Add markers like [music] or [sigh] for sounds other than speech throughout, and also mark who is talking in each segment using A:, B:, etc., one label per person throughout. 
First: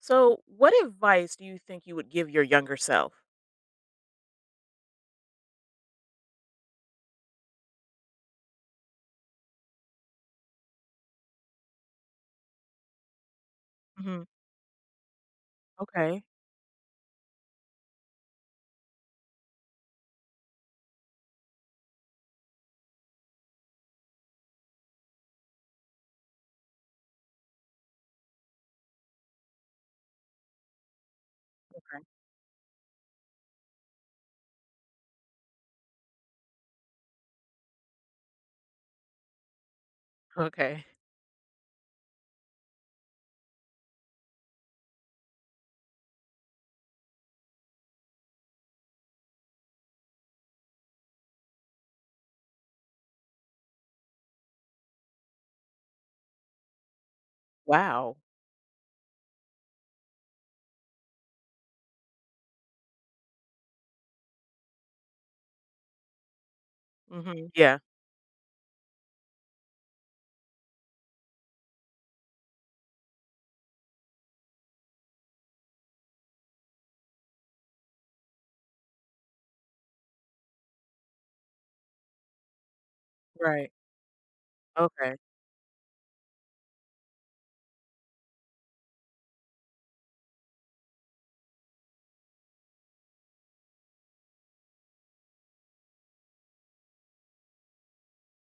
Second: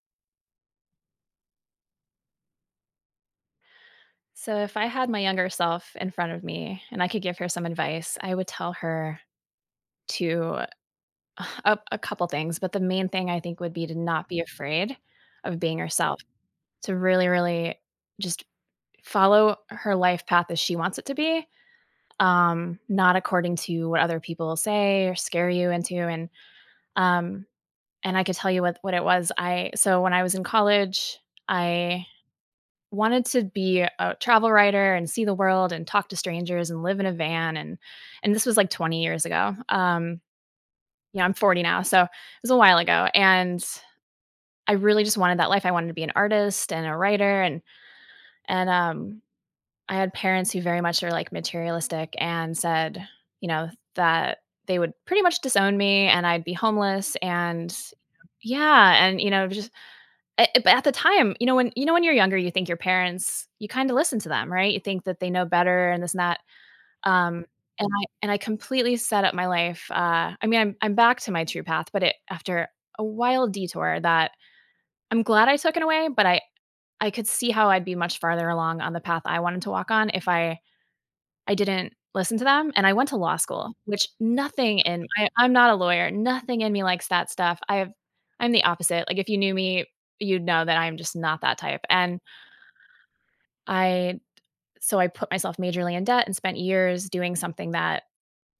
A: So, what advice do you think you would give your younger self?
B: So, if I had my younger self in front of me and I could give her some advice, I would tell her to [sighs] a couple things, but the main thing I think would be to
A: Hmm.
B: not be afraid of being herself,
A: Okay.
B: to really, really just follow her life path as she wants it to be, not according to what other people say or scare you into. Um, and I could tell you what it was. I so when I was in college,
A: Okay.
B: I wanted to be a travel writer and see the world and talk to strangers and live in a van and this was like 20 years ago.
A: Okay.
B: Yeah, I'm 40 now, so it was a while ago. And I really just wanted that life. I wanted to be an artist and a writer and I had parents who very much are like materialistic and said, you know, that they would pretty much disown me and I'd be homeless and
A: Wow.
B: yeah, and just but at the time, when you're younger, you think your parents you kinda listen to them, right? You think that they know better and this and that, um,
A: Hmm. Yeah.
B: and I completely set up my life, I mean, I'm back to my true path, but it after a wild detour that I'm glad I took in a way, but I could see how I'd be much farther along on the path I wanted to walk on if I didn't listen to them, and I went to law
A: Right.
B: school, which nothing in
A: Okay.
B: I I'm not a lawyer, nothing in me likes that stuff. I'm the opposite, like, if you knew me, you'd know that I'm just not that type, and I so I put myself majorly in debt and spent years doing something that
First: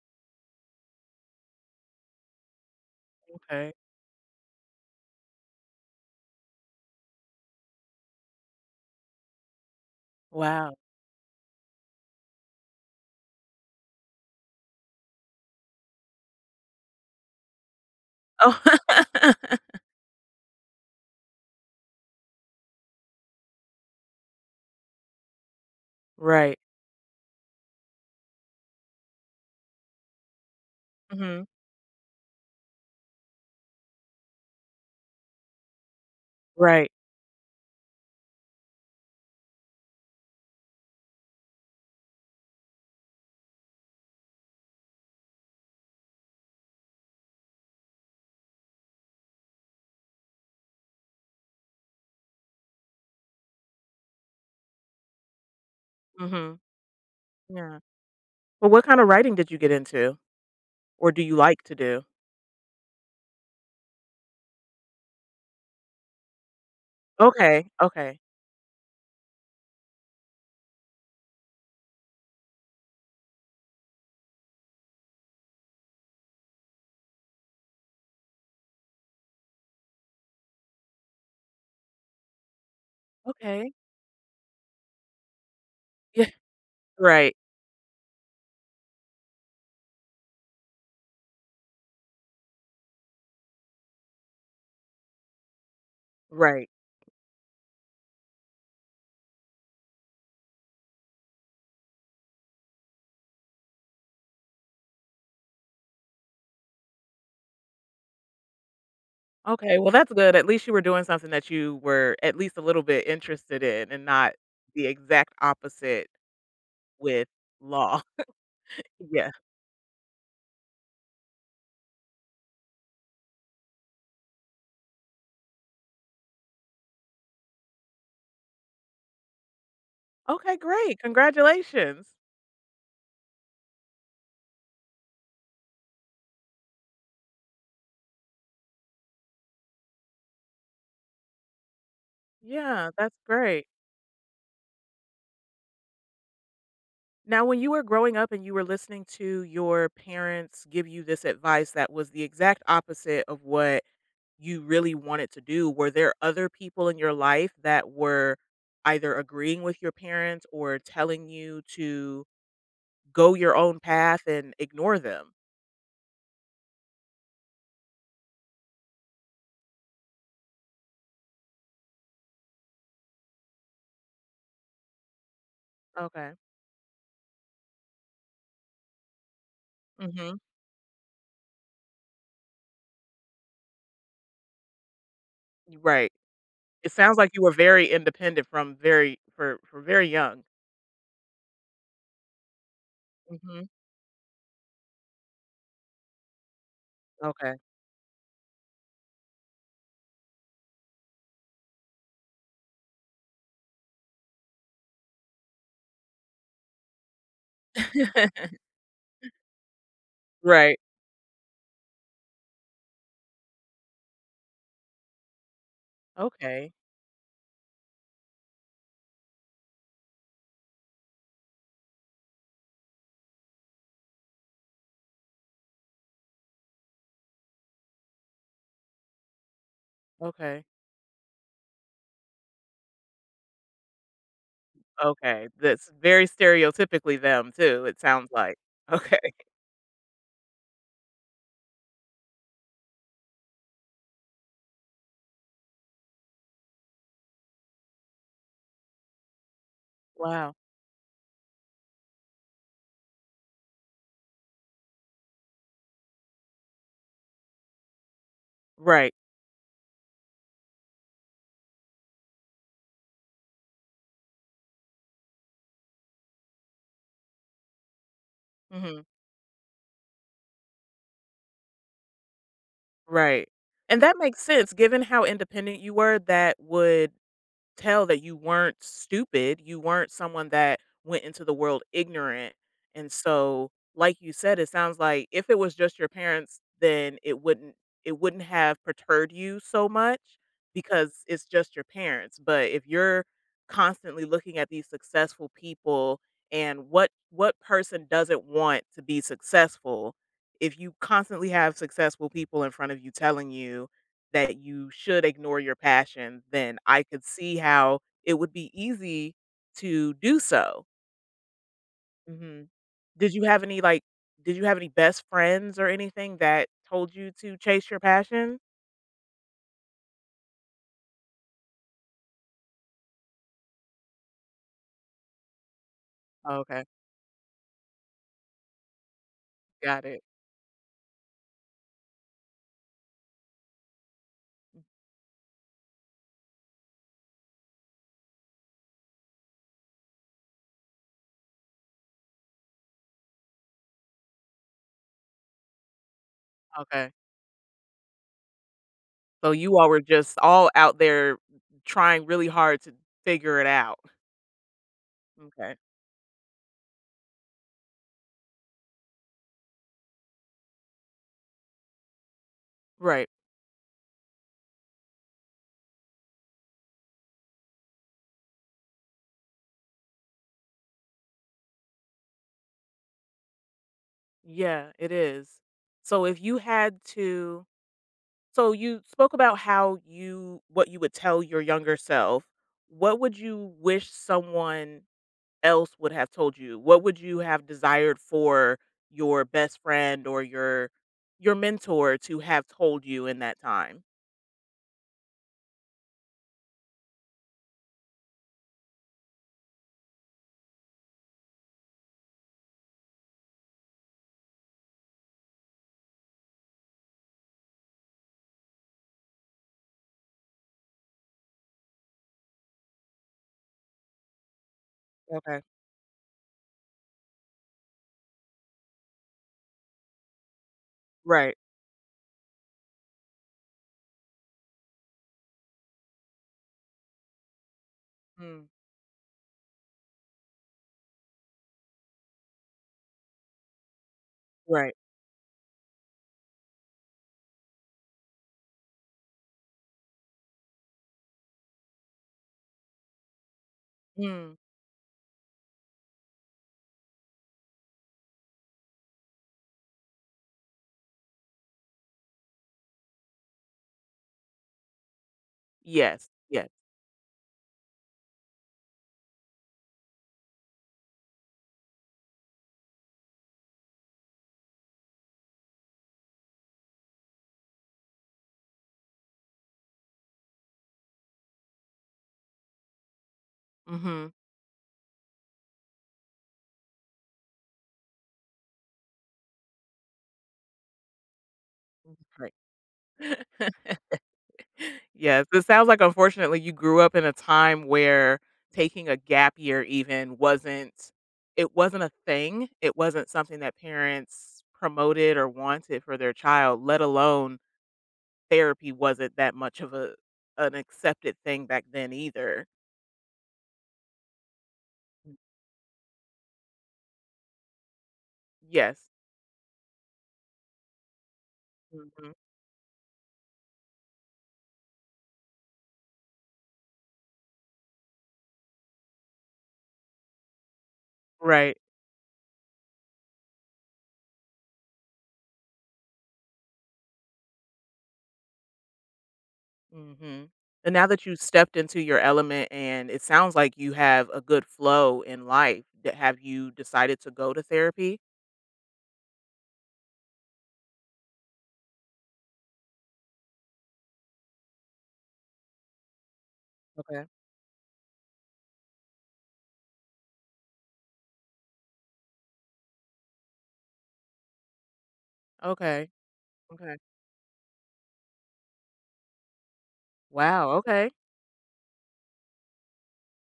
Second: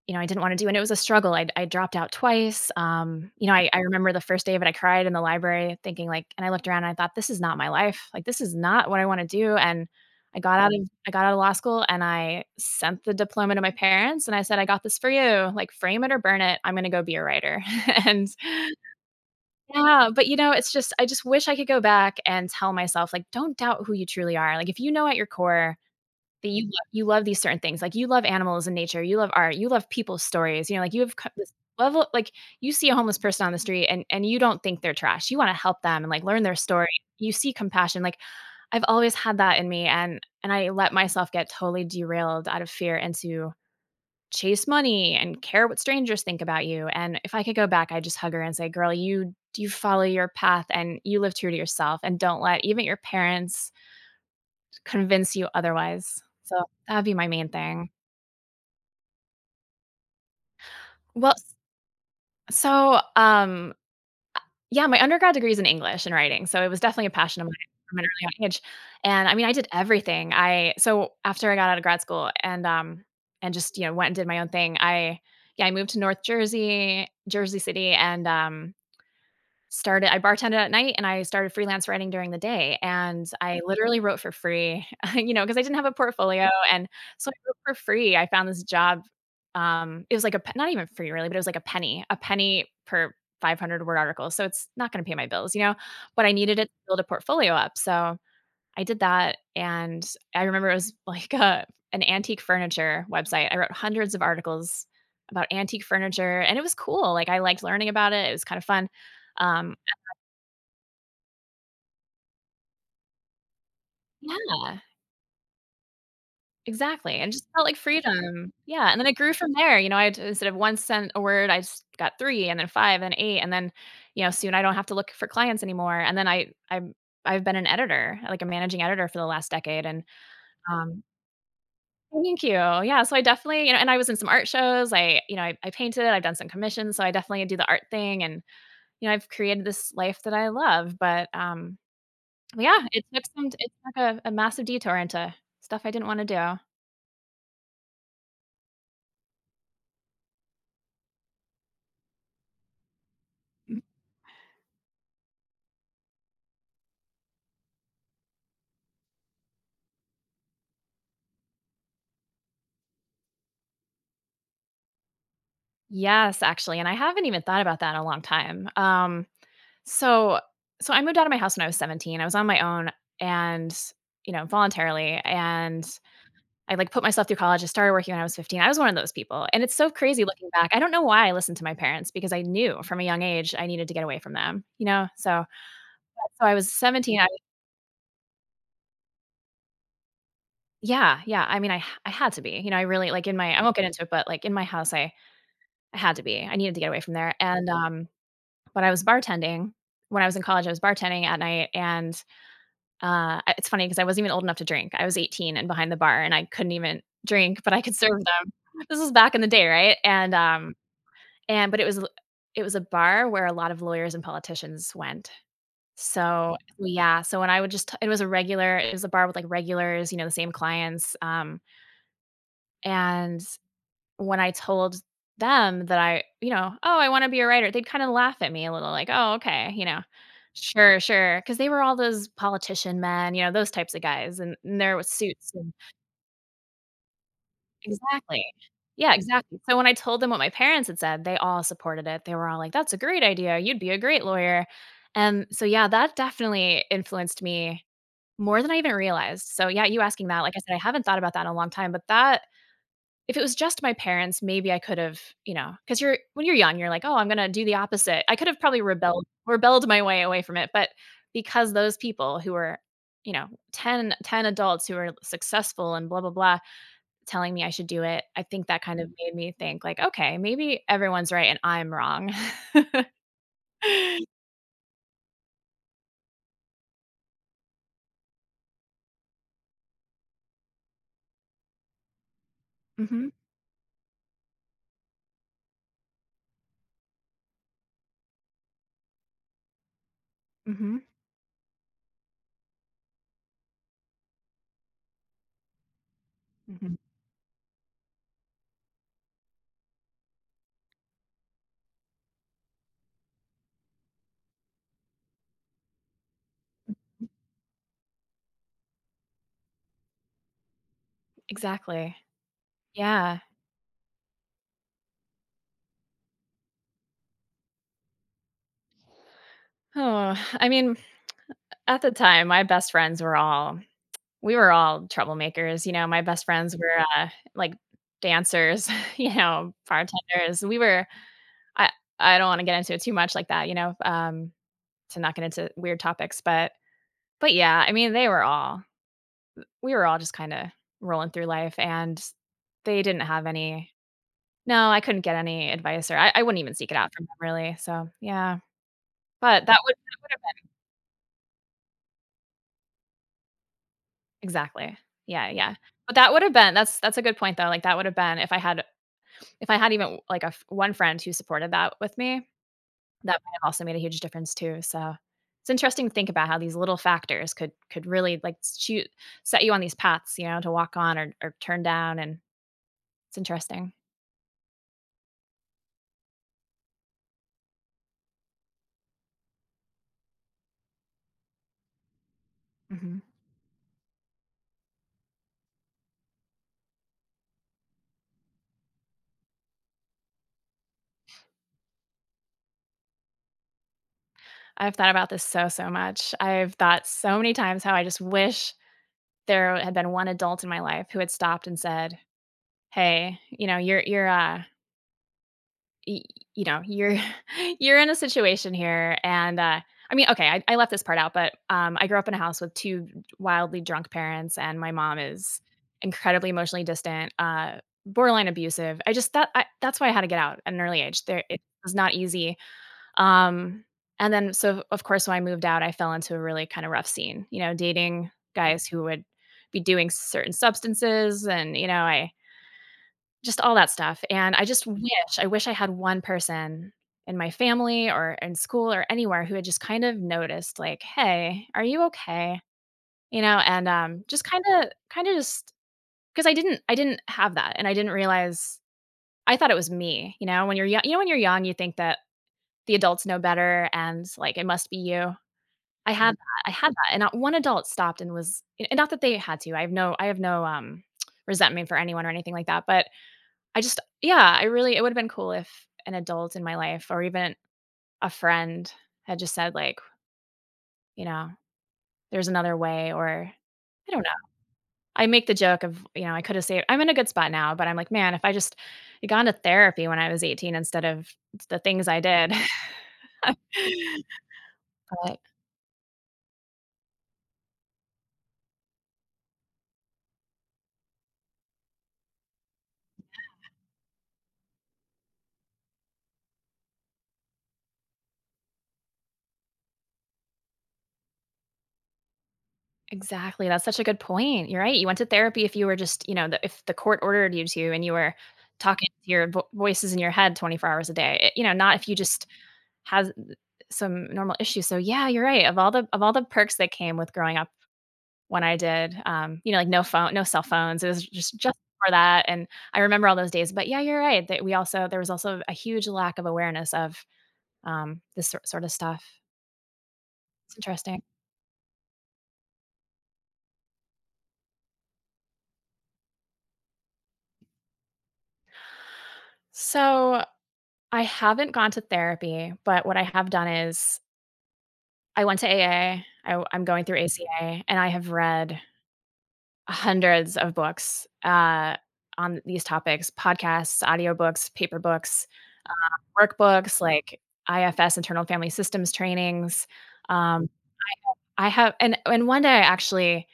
B: you know, I didn't wanna do and it was a struggle. I dropped out twice, you know, I
A: Okay.
B: I remember the first day of it, I cried in the library thinking, like and I looked around and I thought, "This is not my life. Like, this is not what I wanna do," and
A: Wow.
B: I got out of law school, and I sent the diploma to my parents, and I said, "I got this for you. Like, frame it or burn it. I'm gonna go be a writer." [laughs] And
A: Oh. [laughs]
B: yeah, but, you know, it's just I just wish I could go back and tell myself, like, "Don't doubt who you truly are." Like, if you know at your core that
A: Right.
B: you love these certain things, like, you love animals and nature, you love art, you love people's stories, you know, like, you have co
A: Hmm.
B: this level like, you see a homeless person on the street and you don't think they're trash, you wanna help them and, like, learn their story,
A: Right.
B: you see compassion, like, I've always had that in me and I let myself get totally derailed out of fear and to chase money and care what strangers think about you, and if I could go back, I'd just hug her and say, "Girl, you follow your path and you live true to yourself and don't let even your parents convince you otherwise."
A: Hmm.
B: So, that'd be my main
A: Yeah.
B: thing.
A: Well, what kind of writing did you get into, or do
B: Well,
A: you
B: s
A: like to do?
B: so, um, yeah, my undergrad degree is in English and writing, so it was definitely a passion of mine
A: Okay.
B: from an
A: Okay.
B: early young age, and, I mean, I did everything. I so after I got out of grad school and just, you know, went and did my own thing, I yeah, I moved to North Jersey City, and, Started I bartended at night and I started freelance writing during the day, and I
A: Okay.
B: literally wrote for free, [laughs] you know, because I didn't have a
A: Yeah.
B: portfolio, and so I
A: Right.
B: wrote for free. I found this job, it was like a p not even free really, but it was like a penny per 500 word article, so it's not gonna pay my bills, you know, but I needed it to
A: Right.
B: build a portfolio up, so I did that, and I remember it was [laughs] like a an antique furniture website. I wrote hundreds of articles about antique furniture, and it was cool, like, I liked learning about it, it was kind of fun. Um,
A: Okay. Well, that's good. At least you were doing something that you were at least a little bit interested in, and not
B: Yeah,
A: the exact opposite
B: exactly,
A: with
B: and just felt like
A: law.
B: freedom. Yeah, and then it
A: Yeah.
B: grew from there, you know, I'd instead of 1 cent a word, I just got 3 and then 5 and 8 and then, you know, soon I don't have to look for clients anymore, and then I've been an editor, like a managing editor for the last decade, and,
A: Okay, great.
B: um
A: Congratulations.
B: Thank you. Yeah, so I definitely you know, and I was in some art shows, I painted, I've done some commissions, so I definitely do the art thing and, you know, I've created this life that I love, but, yeah,
A: Yeah, that's great.
B: it took a massive detour into stuff I didn't wanna do.
A: Now, when you were growing up and you were listening to your parents give you this advice that was the exact opposite of what you really wanted to do, were there other people in your life that were either agreeing with your parents or telling you to go your own path and ignore them?
B: Yes, actually, and I haven't even thought about that in a long time. So so I moved out of my house when I was 17. I was on my own and, you know, voluntarily, and
A: Okay.
B: I, like, put myself through college, I started working when I was 15, I was one of those people, and it's so crazy
A: Mhm.
B: looking back, I don't know why I listened to my parents because I knew from a young age I needed to get away from them, you know, so
A: Right.
B: so I was
A: It sounds
B: 17, I
A: like you were very independent from very for very young.
B: yeah, yeah, I mean, I had to be, you know, I really like, in my I
A: Mhm.
B: won't get into it, but, like, in my house, I had to be, I needed to get away from there,
A: Okay.
B: and, but I was bartending when I was in college, I was bartending at night, and, I it's funny because I wasn't even old enough to drink, I was 18 and behind the bar, and I couldn't even drink, but I could serve them.
A: [laughs]
B: This was back in the day, right? And,
A: Right.
B: But it was a bar where a lot of lawyers and politicians went. So,
A: Okay,
B: yeah. Yeah, so when I would just it was a regular it was a bar with, like, regulars, you know, the same clients, and when I told them that I, you know, "Oh, I wanna be a writer," they'd kinda laugh at me a little like, "Oh, okay," you know,
A: okay.
B: "Sure, sure," because they were all those politician men, you know, those types of guys in their
A: Okay,
B: suits.
A: that's very stereotypically them too, it sounds
B: Exactly.
A: like.
B: Yeah,
A: Okay. [laughs]
B: exactly. So when I told them what my parents had said, they all supported it. They were all like, "That's a great idea. You'd be a great lawyer." And so, yeah, that definitely influenced me more than I even realized. So, yeah, you asking that, like
A: Wow.
B: I said, I haven't thought about that in a long time, but that if it was just my parents, maybe I could have, you know, because you're when you're young, you're like, "Oh, I'm gonna do the opposite." I could have probably
A: Right.
B: rebelled my way away from it, but because those people who were, you know, 10, 10 adults who were successful and blah, blah, blah, telling me I should do it, I think that kind
A: Mhm.
B: of made me think like, "Okay, maybe everyone's right and I'm wrong." [laughs]
A: Right. And that makes sense given how independent you were, that would tell that you weren't stupid, you weren't someone that went into the world ignorant, and
B: Mhm,
A: so, like you said, it sounds like if it was just your parents, then it wouldn't have perturbed you so much
B: mhm,
A: because it's just your parents, but if you're constantly looking at these successful people and
B: mhm.
A: what person doesn't want to be successful, if you constantly have successful people in front of you telling you that you should ignore your passion, then I could see how it would be easy to do so.
B: Exactly.
A: Mhm. Did
B: Yeah.
A: you have any, did you have any best friends or anything that told you to chase your passion?
B: Oh, I mean, at the time, my best friends were all we were all troublemakers, you know, my best friends
A: Okay,
B: were, like, dancers, [laughs] you know,
A: got it.
B: bartenders. We were I I don't wanna get into it too much like that, you know, to not get into weird topics, but yeah, I mean, they were all we were all just kinda rolling through life, and they didn't have any no, I couldn't get any advice, or I wouldn't even seek it
A: Okay.
B: out from them really, so, yeah.
A: So
B: But
A: you all were
B: that would
A: just
B: have been
A: all out there trying really hard to figure it out.
B: exactly. Yeah, yeah.
A: Okay.
B: But that would have been that's a good point, though, like, that would have been if I had even, like, a f one friend who supported that with me,
A: Right.
B: that might have also made a huge difference too, so it's interesting to think about how these little factors could really, like, shoot set you on these paths, you know, to walk on or turn down, and it's interesting.
A: Yeah, it is. So if you had to So you spoke about how you what you would tell your younger self. What
B: Mhm.
A: would you wish someone else would have told you? What would you have desired for your best friend or your mentor to have told you in that time?
B: I've thought about this so, so much. I've thought so many times how I just wish there had been one adult in my life who had stopped and said, "Hey, you know, y you're [laughs] you're in a situation here," and. I left this part out, but, I grew up in a house with 2 wildly drunk parents, and my mom is
A: Okay.
B: incredibly emotionally distant, borderline abusive. I just thought I that's why I had to get out at an early age. There
A: Right.
B: It was not easy, um, and then so of course, when I moved out, I fell into a really kind of rough scene, you know, dating
A: Mm.
B: guys who would be doing certain substances and, I just all that stuff. And I just
A: Right.
B: wish I had one person in my family or in school or anywhere who had just kind of noticed, like, "Hey, are you okay?" And just
A: Mm.
B: kind of just because I didn't have that and I didn't realize. I thought it was me. You know, when you're young, when you're young you think that the adults know better and, like, it must be you.
A: Yes.
B: I
A: Yes.
B: had that, and not one adult stopped and was — and not that they had to. I have no, resentment for anyone or anything like that, but I just yeah, I really — it would've been cool if an adult in my life or even a friend had just said, like, you know, "There's another way," or I don't know.
A: Mhm.
B: I make the joke of, you know, I coulda saved I'm in a good spot now, but I'm like, "Man, if I just had gone to therapy when I was 18 instead of the things I did." [laughs]
A: Right. [laughs]
B: But
A: Yes, it sounds like unfortunately you grew up in a time where taking a gap year even wasn't it wasn't a thing. It wasn't something that parents promoted or wanted for their child, let alone therapy wasn't that much of a an accepted thing back then either.
B: exactly, that's such a good point, you're right, you went to
A: Mm.
B: therapy if you were just, you know, the if the court ordered you to and you were talking
A: Yes.
B: to your vo voices in your head 24 hours a day, eh, you know, not if you
A: Mhm.
B: just had some normal issues. So yeah, you're right, of all the perks that came with growing up when I did, you know, like, no cell phones, it was just
A: Right.
B: for that, and I remember all those days. But yeah, you're right, that we also — there was also a huge lack of awareness of, this sort of stuff.
A: Mhm.
B: It's
A: And now
B: interesting.
A: that you stepped into your element and it sounds like you have a good flow in life, have you decided to go to therapy?
B: So I haven't gone to therapy, but what I have done is I went to AA. I am going through
A: Okay.
B: ACA, and I have read hundreds of books, on these topics — podcasts, audiobooks, paper books,
A: Okay. Okay.
B: workbooks, like IFS, internal family systems trainings. Um,
A: Wow, okay.
B: I have, and one day, I actually —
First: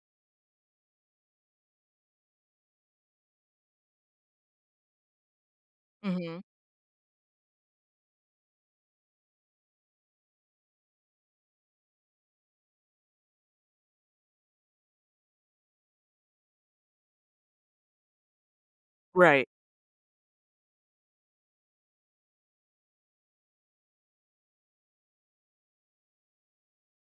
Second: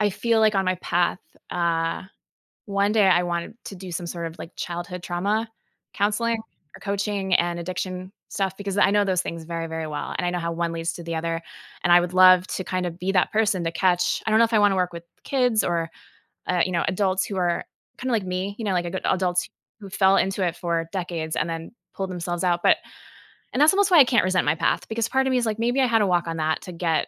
B: I feel like on my path, uh, one day I wanted to do some sort of, like, childhood trauma counseling
A: Mhm.
B: or coaching and addiction stuff because I know those things very, very well, and I know how one leads to the other, and I would love to kind of be that person to catch — I don't know if I wanna work with kids or, you know, adults who are kinda like me, you know, like, a adults
A: Right.
B: who fell into it for decades and then pulled themselves out. But and that's almost why I can't resent my path, because part of me is like, "Maybe I had to walk on that to get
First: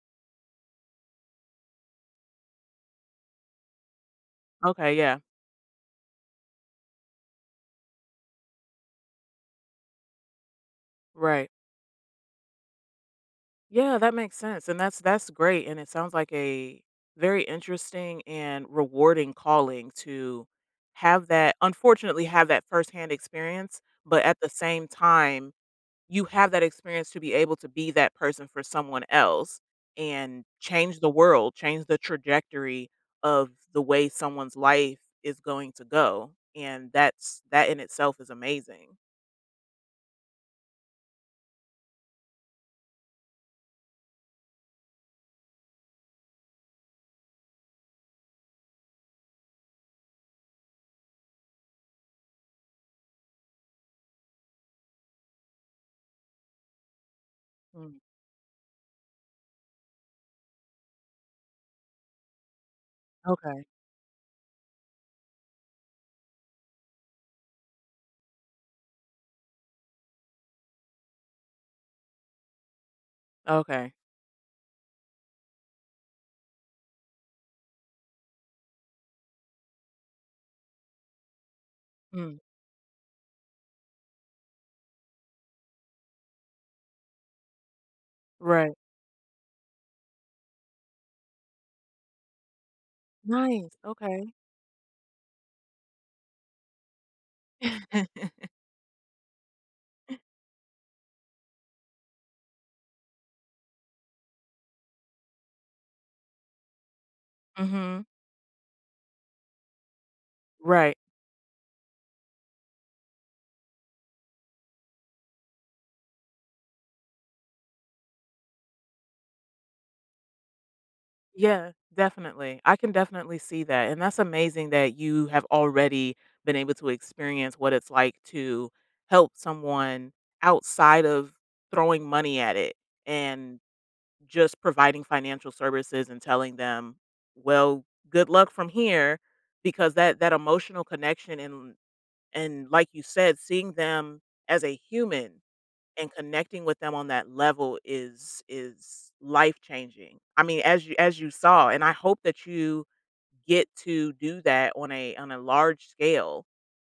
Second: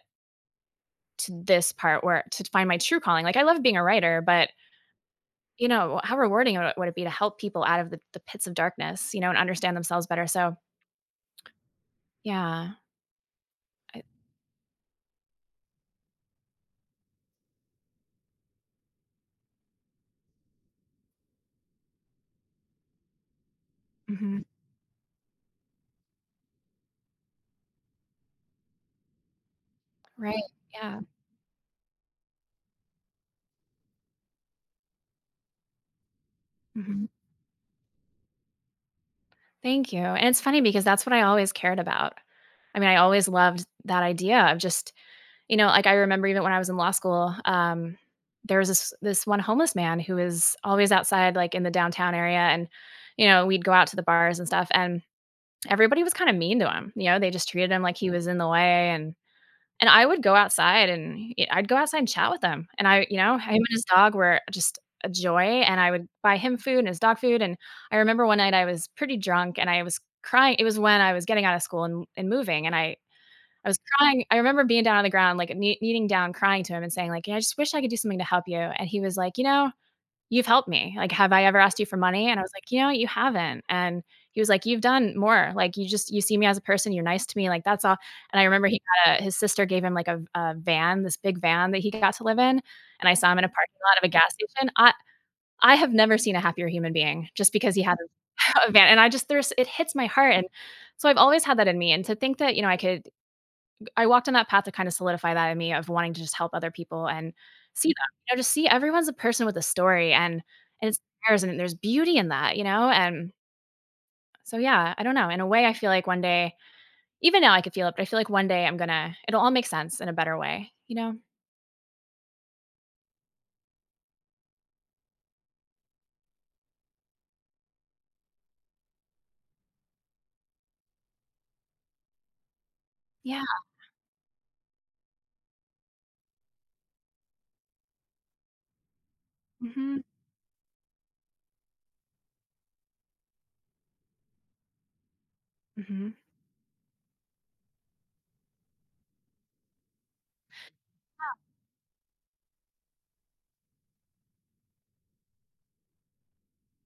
B: to this part where — to find my true calling." Like, I love being a writer, but,
A: Okay, yeah.
B: you know, how rewarding would it be to help people out of the pits of darkness, you know, and understand themselves better. So
A: Right.
B: yeah,
A: Yeah,
B: I
A: that makes sense, and that's great, and it sounds like a very interesting and rewarding calling to have that unfortunately, have that firsthand experience, but at
B: mhm,
A: the same time, you have that experience to be able to be that person for someone else
B: right,
A: and
B: yeah,
A: change the world, change the trajectory of the way someone's life is going to go, and
B: mhm.
A: that in itself is amazing.
B: Thank you, and it's funny because that's what I always cared about. I mean, I always loved that idea of just, you know, like, I remember even when I was in law school, there was this one homeless man who was always outside, like, in the downtown area, and, you know, we'd go out to the bars and stuff, and everybody was kinda mean to him, you know, they just treated him like
A: Mm,
B: he was in the way. And I would go outside and y I'd go outside and chat with him, and I you know, him and
A: okay.
B: his dog were just a joy, and I would buy him food and his dog food. And I remember one night I was pretty drunk and I was crying — it was when I was getting out of school and moving, and I was
A: Okay.
B: crying. I remember being down on the ground, like, kneeling down, crying to him and saying, like, "Yeah, I just wish I could do something to help you," and he was like, "You know, you've helped me. Like, have I ever asked you for money?" And
A: Mm.
B: I was like, "You know, you haven't." And he was like, "You've done more. Like, you just — you see me as a person. You're nice to me. Like, that's all." And I remember
A: Right.
B: he got his sister gave him, like, a van, this big van that he got to live in. And I saw him in a parking
A: Nice,
B: lot of a gas
A: okay.
B: station. I have never seen a happier human being just because he had
A: [laughs]
B: a [laughs] a van. And I just — there's — it hits my heart. And so I've always had that in me. And to think that, you know, I walked on that path to kind of solidify that in me of wanting to just help other people and see them,
A: Mhm.
B: you know, just — see everyone's a person with a story, and
A: Right.
B: it's theirs and there's beauty in that, you know? And so yeah, I don't know. In a way I feel like one day — even now I could feel it — but I feel like one day I'm gonna it'll all make sense in a better way, you know?
A: Yeah, definitely. I can definitely see that, and that's amazing that you have already been able to experience what it's like to help someone outside of throwing money at it
B: Yeah.
A: and just providing financial services and telling them, "Well, good luck from here," because
B: Mhm.
A: that emotional connection and like you said, seeing them as a human. And
B: Mhm.
A: connecting with them on that level is life-changing. I mean, as you saw, and I hope that you get to do that on a large scale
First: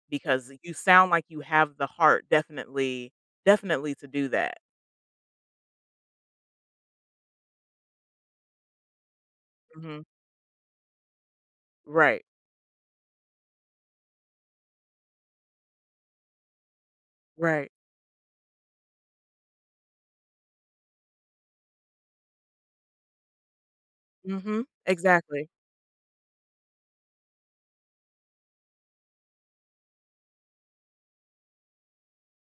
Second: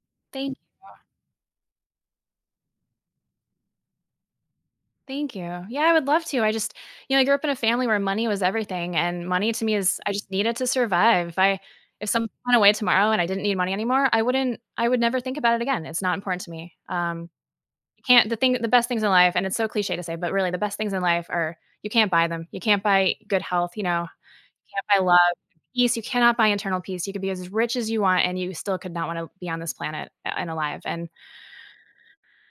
A: because
B: Thank
A: you sound like you have the heart definitely to do that.
B: Thank you. Yeah, I would love to. I just, you know, I grew up in a family where money was everything, and money to me is —
A: Mhm.
B: I just need it to survive. If
A: Right.
B: someone went away tomorrow and I didn't need money anymore, I would never think about it again. It's not important to me.
A: Right.
B: You can't — the best things in life, and it's so cliche to say, but really the best things in life are — you can't buy them. You can't buy good health, you know, you
A: Mhm.
B: can't buy love,
A: Exactly.
B: peace. You cannot buy internal peace. You could be as rich as you want and you still could not want to be on this planet, and alive. And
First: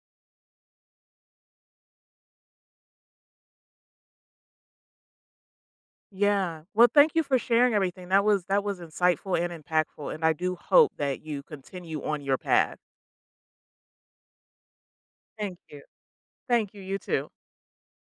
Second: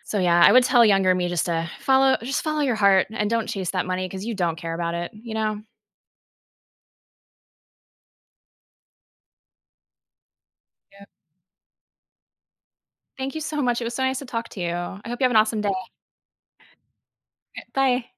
B: so yeah, I would tell younger me just to follow — just follow your heart and don't chase that money because you don't care about it, you know?
A: Yeah. Well, thank you for sharing everything. That was insightful and impactful, and I do hope that you continue on your path.
B: Thank you so much. It was so nice to talk to you. I hope you have an
A: Thank
B: awesome day.
A: you. Thank you, you too.
B: Bye.